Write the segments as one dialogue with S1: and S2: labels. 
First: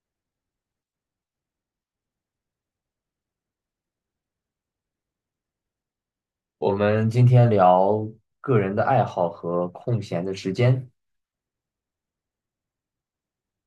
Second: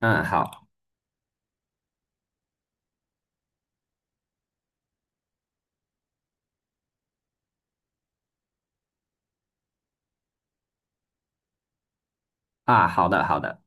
S1: 嗯，好。
S2: 我们今天聊个人的爱好和空闲的时间。
S1: 啊，好的，好的，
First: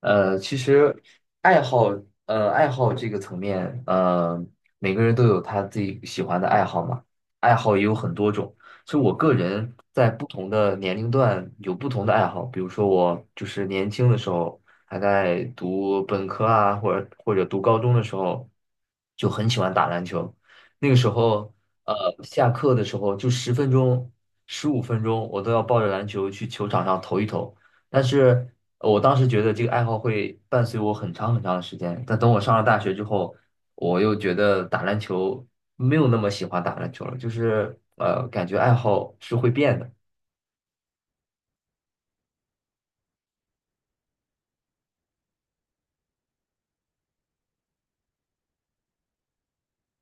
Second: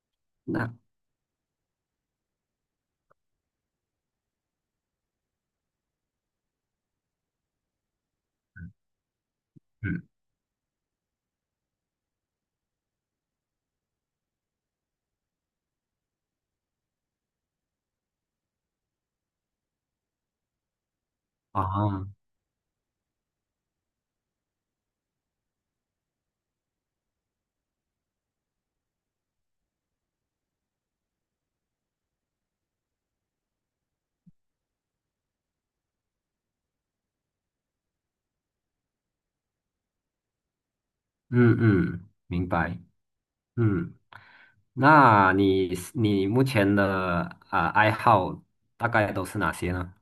S2: 其
S1: 那
S2: 实爱好，爱好这个层面，每个人都有他自己喜欢的爱好嘛，爱好也有很多种。所以我个人
S1: 嗯
S2: 在不同的年龄段有不同的爱好，比如说我就是年轻的时候，还在读本科啊，或者读高中的时候，就很喜欢打篮球。那个时候，呃，
S1: 啊，
S2: 下课的时候就十分钟、十五分钟，我都要抱着篮球去球场上投一投。但是我当时觉得这个爱好会伴随我很长很长的时间，但等我上了大学之后，我又觉得打篮球没有那么喜欢打篮球了，就是感觉爱好是会变的。
S1: 嗯嗯，明白。嗯，那你目前的爱好大概都是哪些呢？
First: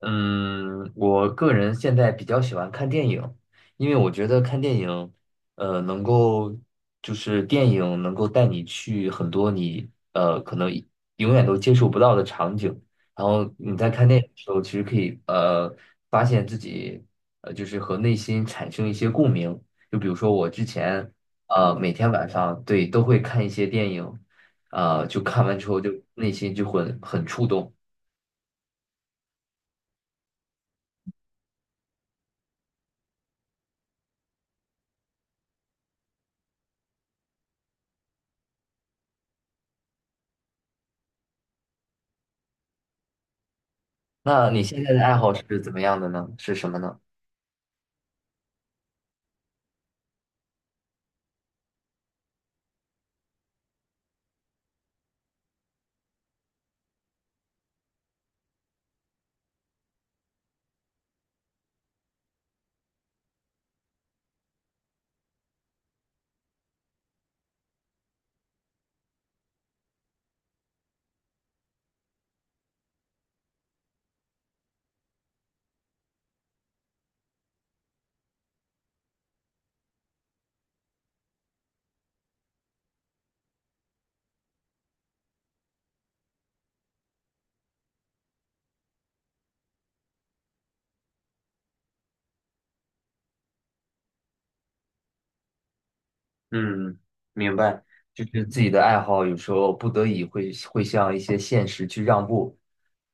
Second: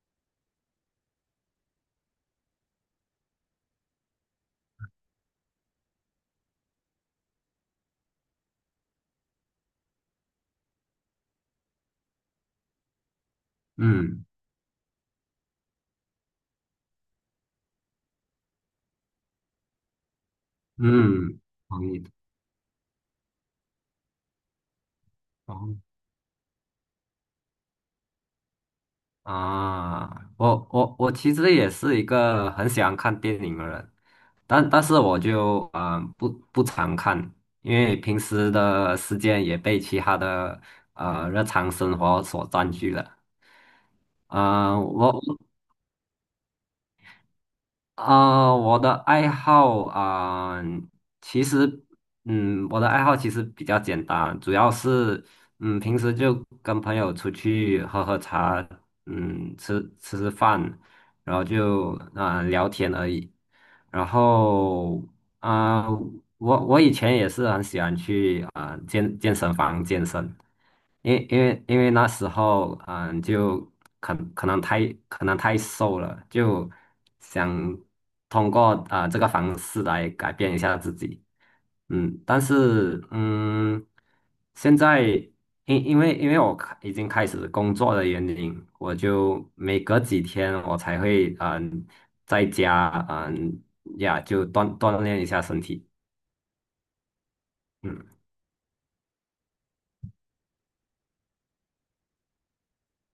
S2: 嗯，我个人现在比较喜欢看电影，因为我觉得看电影，呃，能够就是电影能够带你去很多你可能永远都接触不到的场景，然后你在看电
S1: 嗯
S2: 影的时候，其实可以发现自己就是和内心产生一些共鸣，就比如说我之前
S1: 嗯，同
S2: 每
S1: 意的。
S2: 天晚上，对，都会看一些电影，就看完之
S1: 同
S2: 后
S1: 意。
S2: 就内心就会很触动。
S1: 啊，我其实也是一个很喜欢看电影的人，但是我就不常看，因为平时的时间也被其他的啊日常生活所占据了。
S2: 那你现在的爱
S1: 我。
S2: 好是怎么样的呢？是什么呢？
S1: 我的爱好啊、其实，嗯，我的爱好其实比较简单，主要是，嗯，平时就跟朋友出去喝喝茶，嗯，吃吃饭，然后就聊天而已。然后啊、我以前也是很喜欢去健身房健身。因为那时候，嗯，就可能太瘦了，就想通过这个方式来改变一下自己，嗯，但是嗯，现在因为我已经开始工作的原因，我就每隔几天我才会在家就锻炼一下身体。
S2: 嗯，明白，
S1: 嗯
S2: 就是自己的爱好有时候不得已会向一些现实去让步，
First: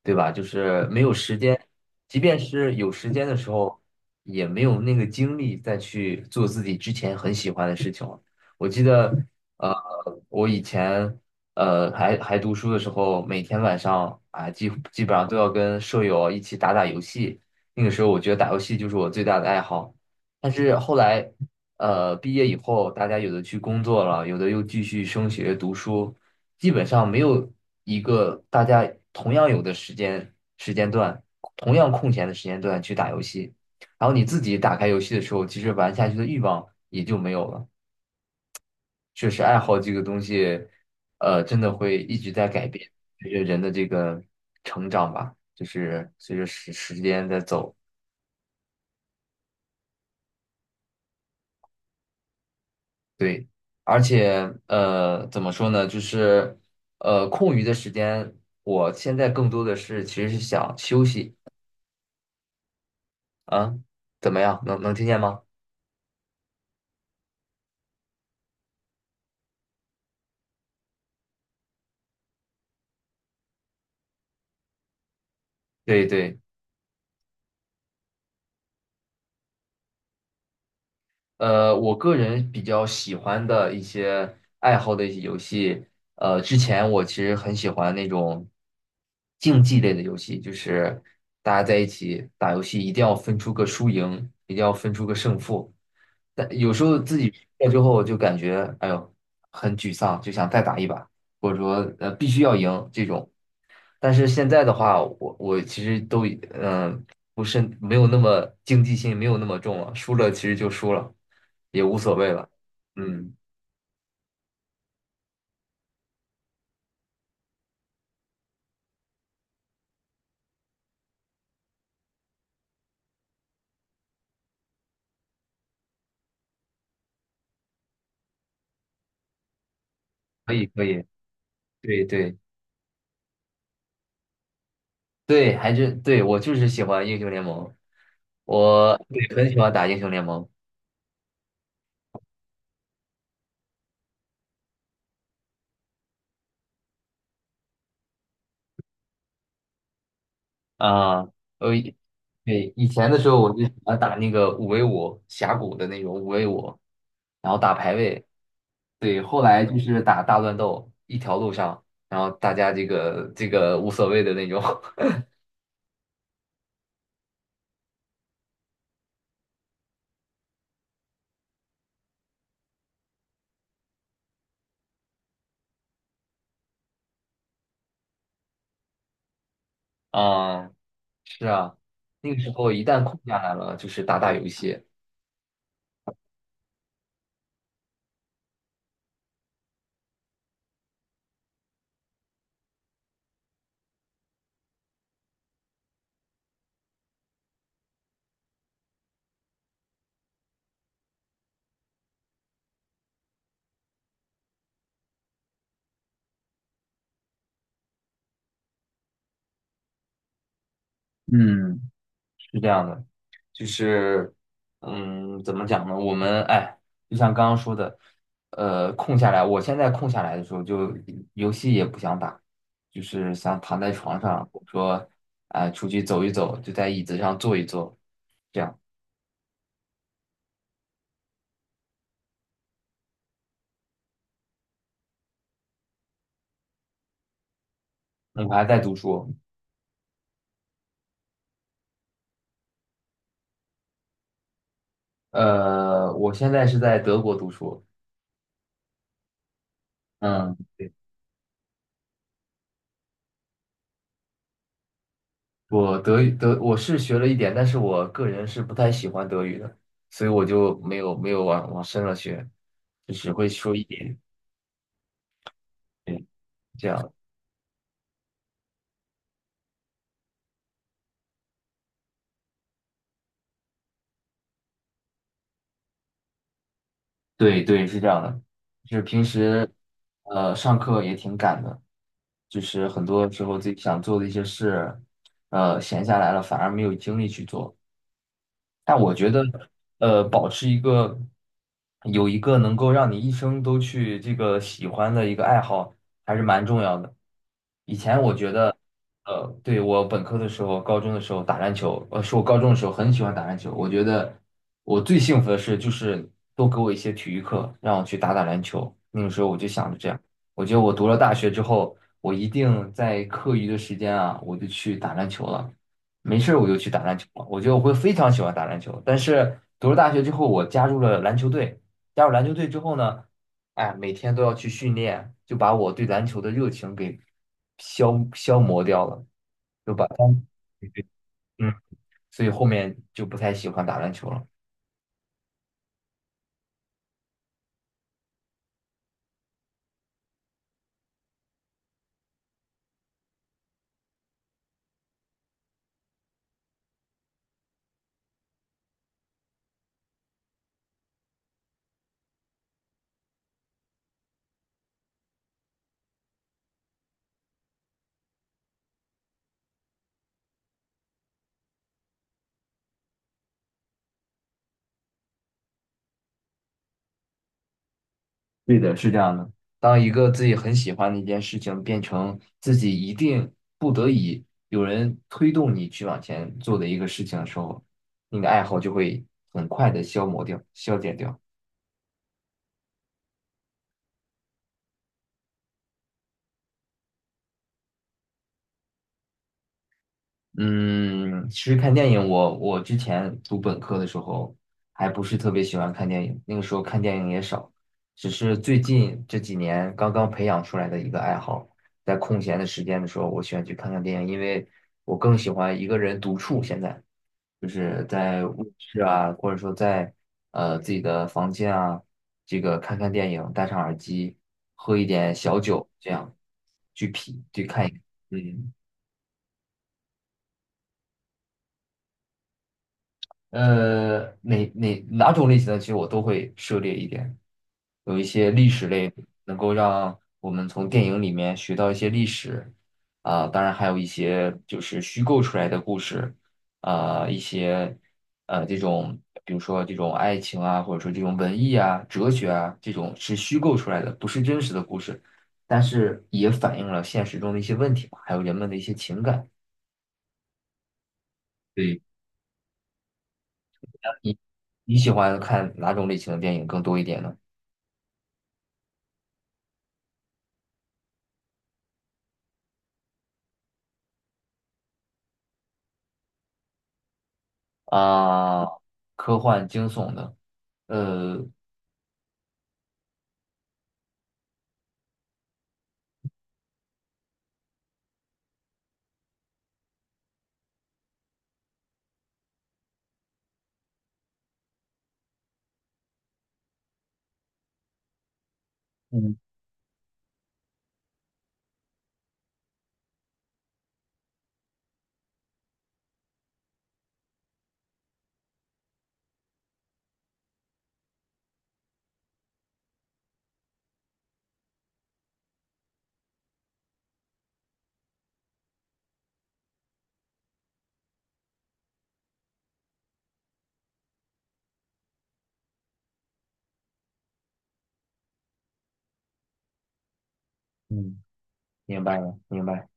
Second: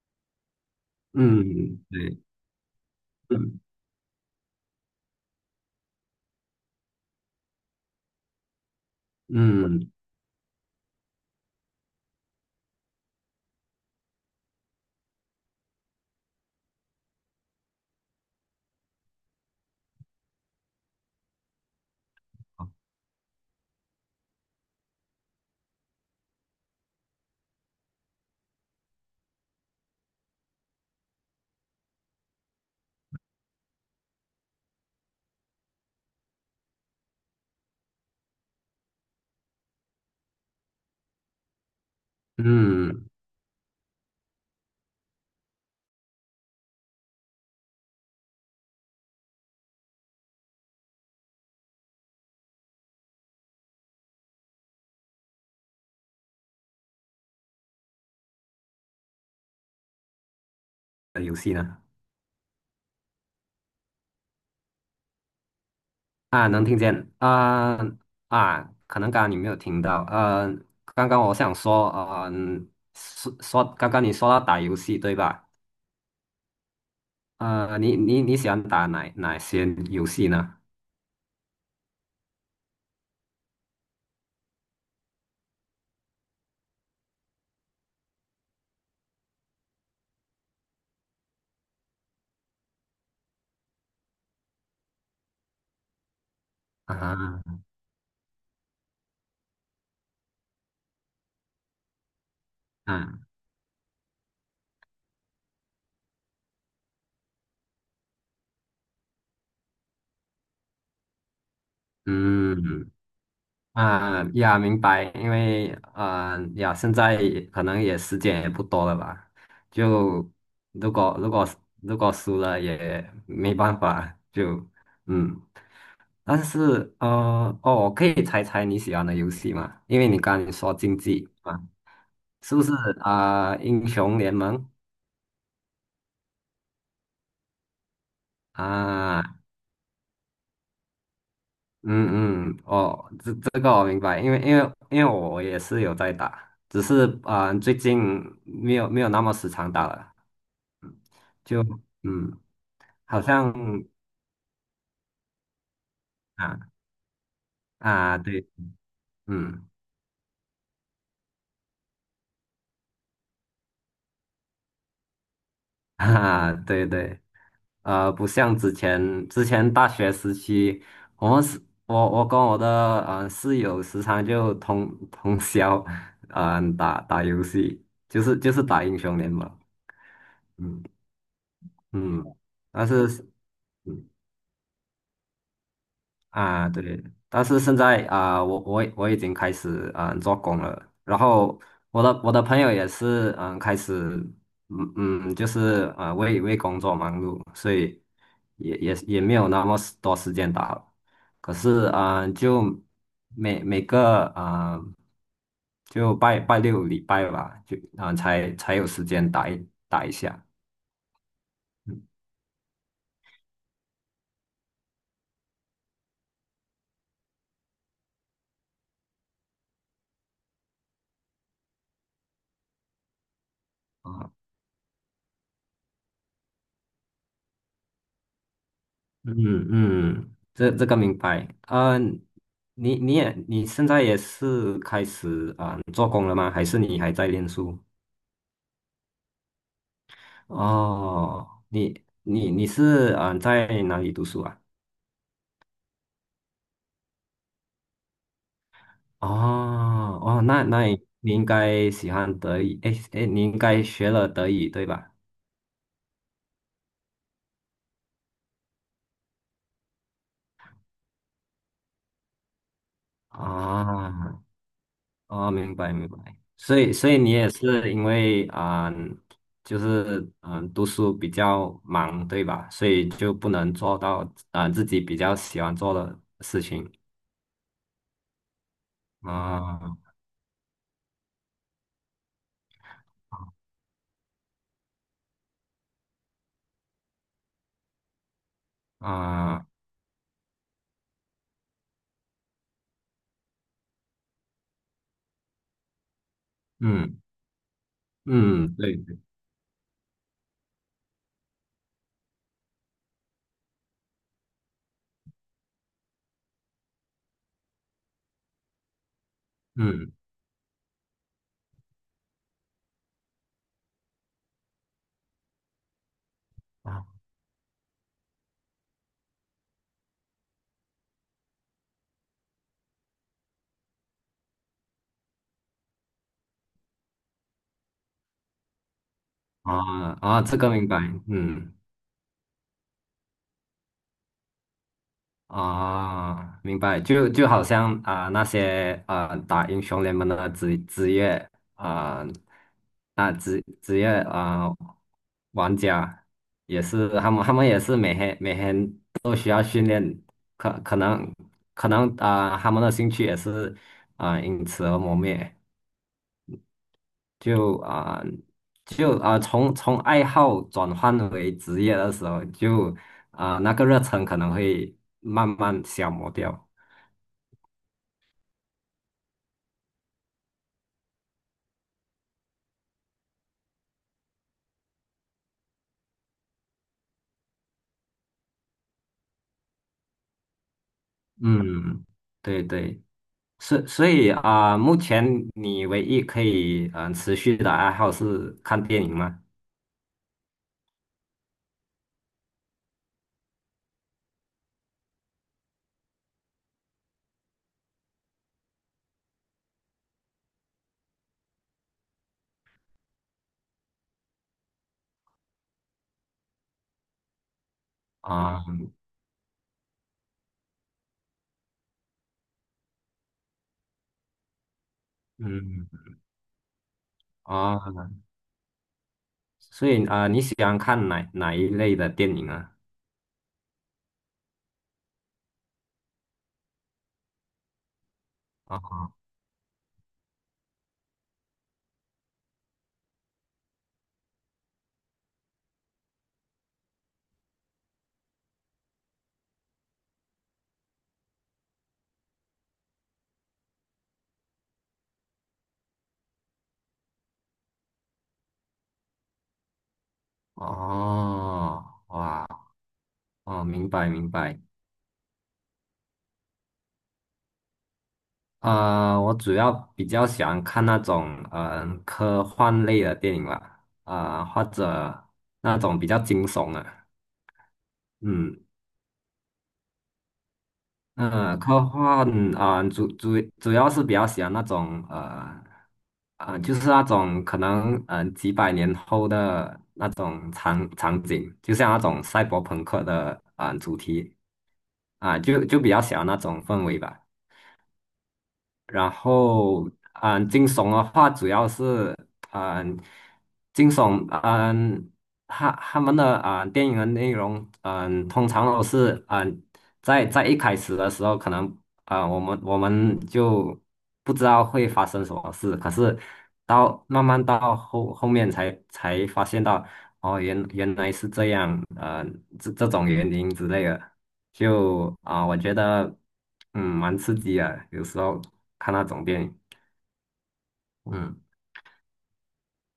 S2: 对吧？就是没有时间，
S1: 嗯对。
S2: 即便是有时间的时
S1: 嗯
S2: 候，也没有那个精力再去做自己之前很喜欢的事情了。我记得，呃，
S1: 嗯
S2: 我以前还读书的时候，每天晚上啊，基本上都要跟舍友一起打打游戏。那个时候，我觉得打游戏就是我最大的爱好。但是后来。毕业以后，大家有的去工作了，有的又继续升学读书，基本上没有一个大家同样有的时间段，同样空闲的时间段去打游戏。然后你自己打开游戏的时候，其实玩下去的欲望也就没有了。确实，爱好这个东西，真的会一直在改变，
S1: 嗯，
S2: 随着人的这个成长吧，就是随着时间在走。对，而且怎么说呢？就是空余的时间，我现在更多的其实是想休
S1: 呃
S2: 息
S1: 游戏呢？
S2: 啊，怎么样？能听见吗？
S1: 啊，能听见啊。啊，可能刚刚你没有听到，呃，刚刚我想说，呃，说刚刚你说到打游戏对吧？
S2: 对对，
S1: 呃，你喜欢打哪些游戏呢？
S2: 我个人比较喜欢的一些爱好的一些游戏，之前我其实很喜欢那种竞技类的游戏，就是大家在一起打游戏，一定要分出个输赢，一定要分出个胜负。但有时候自己
S1: 啊。
S2: 输了之后，就感觉哎呦很沮丧，就想再打一把，或者说必须要赢这
S1: 啊。
S2: 种。但是现在的话，我其实都嗯、呃不是没有那么竞技性，没有那么重了，输了其实就输了，也无所谓了。
S1: 嗯。
S2: 嗯，
S1: 啊呀，明白，因为呃呀，现在可能也时间也不多了吧，就如果如果如果输了也没办法，就嗯。但是呃，哦，我可以猜猜你喜欢的游戏吗？因为你刚才
S2: 可以
S1: 说
S2: 可
S1: 竞
S2: 以，
S1: 技啊，
S2: 对对
S1: 是不是英雄联盟？
S2: 对，还是，对，我就是喜欢英雄联盟，我，
S1: 啊，
S2: 对，很喜欢打英雄联盟。
S1: 嗯嗯，哦，这个我明白，因为我也是有在打，只是最近没有那么时常打了，嗯
S2: 啊，
S1: 就
S2: 我以
S1: 嗯，
S2: 对，以前的
S1: 好
S2: 时候我
S1: 像
S2: 就喜欢打那个五 v 五峡谷的那种五 v
S1: 啊。
S2: 五，然后打排
S1: 啊
S2: 位。
S1: 对，
S2: 对，后来
S1: 嗯。
S2: 就是打大乱斗，一条路上，然后大家这个无所谓的那种。
S1: 啊对对，呃，不像之前大学时期，我们是，我我跟我的室友时常就通通宵，打打游戏，就是打英雄联盟，
S2: 啊，
S1: 嗯
S2: 是啊，
S1: 嗯，
S2: 那个时候一
S1: 但
S2: 旦空
S1: 是
S2: 下来了，就是
S1: 嗯
S2: 打打游戏，
S1: 对，但是现在啊，我我已经开始嗯做工了，然后我的朋友也是嗯开始就是啊为工作忙碌，所以也也没有那么多时间打了。可是啊，就每个就拜六礼拜吧，就才才有时间打一下。
S2: 嗯，是这样的。就是，嗯，怎么讲呢？我们哎，就像刚刚说的，空下来，我现在空下来的时候就，游戏也不想打，就是想躺在床
S1: 嗯
S2: 上，或者说，哎，出去走一走，就在椅子上坐一坐，这样。
S1: 嗯。嗯，这个明白。嗯、你现在也是开始做工了吗？还是你还在念书？
S2: 我还在读书，
S1: 哦，你是在哪里读书啊？
S2: 我现在是在德国读书。
S1: 哦哦，
S2: 嗯，
S1: 那你应该喜欢德语，诶你应该学了德语对吧？
S2: 我德语我是学了一点，但是我个人是不太喜欢德语的，所以我就没有往深了学，就只会说一点，
S1: 啊。哦，明白明白，
S2: 对，
S1: 所
S2: 这
S1: 以所
S2: 样。
S1: 以你也是因为就是读书比较忙，对吧？所以就不能做到自己比较喜欢做的事情。
S2: 对对，是这样的，就是平时，
S1: 啊。
S2: 上课也挺赶的，就是很多时候自己想做的一些事，闲下来了反而没有精力去做。但我觉得，
S1: 啊、
S2: 保持一个有一个能够让你一生都去这个喜欢的一个爱好，还是蛮重要的。
S1: 嗯嗯，
S2: 呃
S1: 对对，
S2: 对，我本科的时候、高中的时候打篮球，是我高中的时候很喜欢打篮球。我觉得我最幸福的事就是多给我一些体育课，让我去打打篮球。那个时候我就想着这
S1: 嗯。
S2: 样，我觉得我读了大学之后，我一定在课余的时间啊，我就去打篮球了。没事儿我就去打
S1: 啊
S2: 篮球了。我觉得我会非常喜欢打篮球。但是读了大学之后，我加入了篮球队。加入篮球队之后呢？哎，每天都要去训练，就把我对篮球的热情给消磨掉了，就把
S1: 啊。
S2: 当，
S1: 啊，这个明
S2: 对
S1: 白，
S2: 对，嗯，
S1: 嗯。
S2: 所以后面就不太喜欢打篮球了。
S1: 啊，明白，就就好像那些打英雄联盟的职业。啊啊、职职业啊、呃玩家也是，他们也是每天每天都需要训练，可可能可能他们的兴趣也是因此而磨灭，就啊、就啊、从爱好转换为职业的时候，就那个热忱可能会慢慢消磨掉。
S2: 对的，是这样的。当一个自己很喜欢的一件事情变成自己一定不得已有人推动你去往前做的一个事情的时候，你的爱好就会很快的消磨掉、消减掉。
S1: 嗯，对对，所以目前你唯一可以持续的爱好是看电影吗？
S2: 嗯，其实看电影我之前读本科的时候还不是特别喜欢看电影，那个时候看电影也少，只是最近这几年刚刚培养出来的一个爱好，在空闲的时间的时候，我喜欢去看看电影，因为我更喜欢一个人独处。现在就是在卧
S1: 啊、
S2: 室啊，或者说在自己的房间啊，这个看看电影，戴上耳机，喝一点小酒，
S1: 嗯。
S2: 这样去品去看一，
S1: 啊、
S2: 嗯。
S1: 所以你喜欢看哪一类的电影啊？
S2: 哪种类型的，其实我都会涉猎一点。有一些历史
S1: 啊。
S2: 类，能够让我们从电影里面学到一些历史啊，当然还有一些就是虚构出来的故事啊，一些这种，比如说这种爱情啊，或者说这种文艺啊、哲学啊，这种是虚构出来的，不是真实的故事，但是也反映了现实中的一些问题嘛，还有人们的一些情感。
S1: 哦
S2: 对，
S1: 哇。哦，明白明
S2: 你
S1: 白。
S2: 你喜欢看哪种类型的电影更多一点呢？
S1: 我主要比较喜欢看那种科幻类的电影吧，或者那种比较惊悚的，嗯。
S2: 啊，科幻惊悚的，呃，
S1: 嗯，科幻主要是比较喜欢那种就是那种可能几百年后的那种场景，就像那种赛博朋克的主题就比较喜欢那种氛围吧。然
S2: 嗯
S1: 后，嗯，惊悚的话主要是，嗯，惊悚，嗯，他们的电影的内容，嗯，通常都是，嗯，在一开始的时候，可能我们就不知道会发生什么事，可是慢慢到后面才发现到，哦，原来是这样，呃，这种原因之类的。就我觉得嗯蛮刺激啊，有时候看那种电影，
S2: 嗯，
S1: 嗯。
S2: 明白了，明白。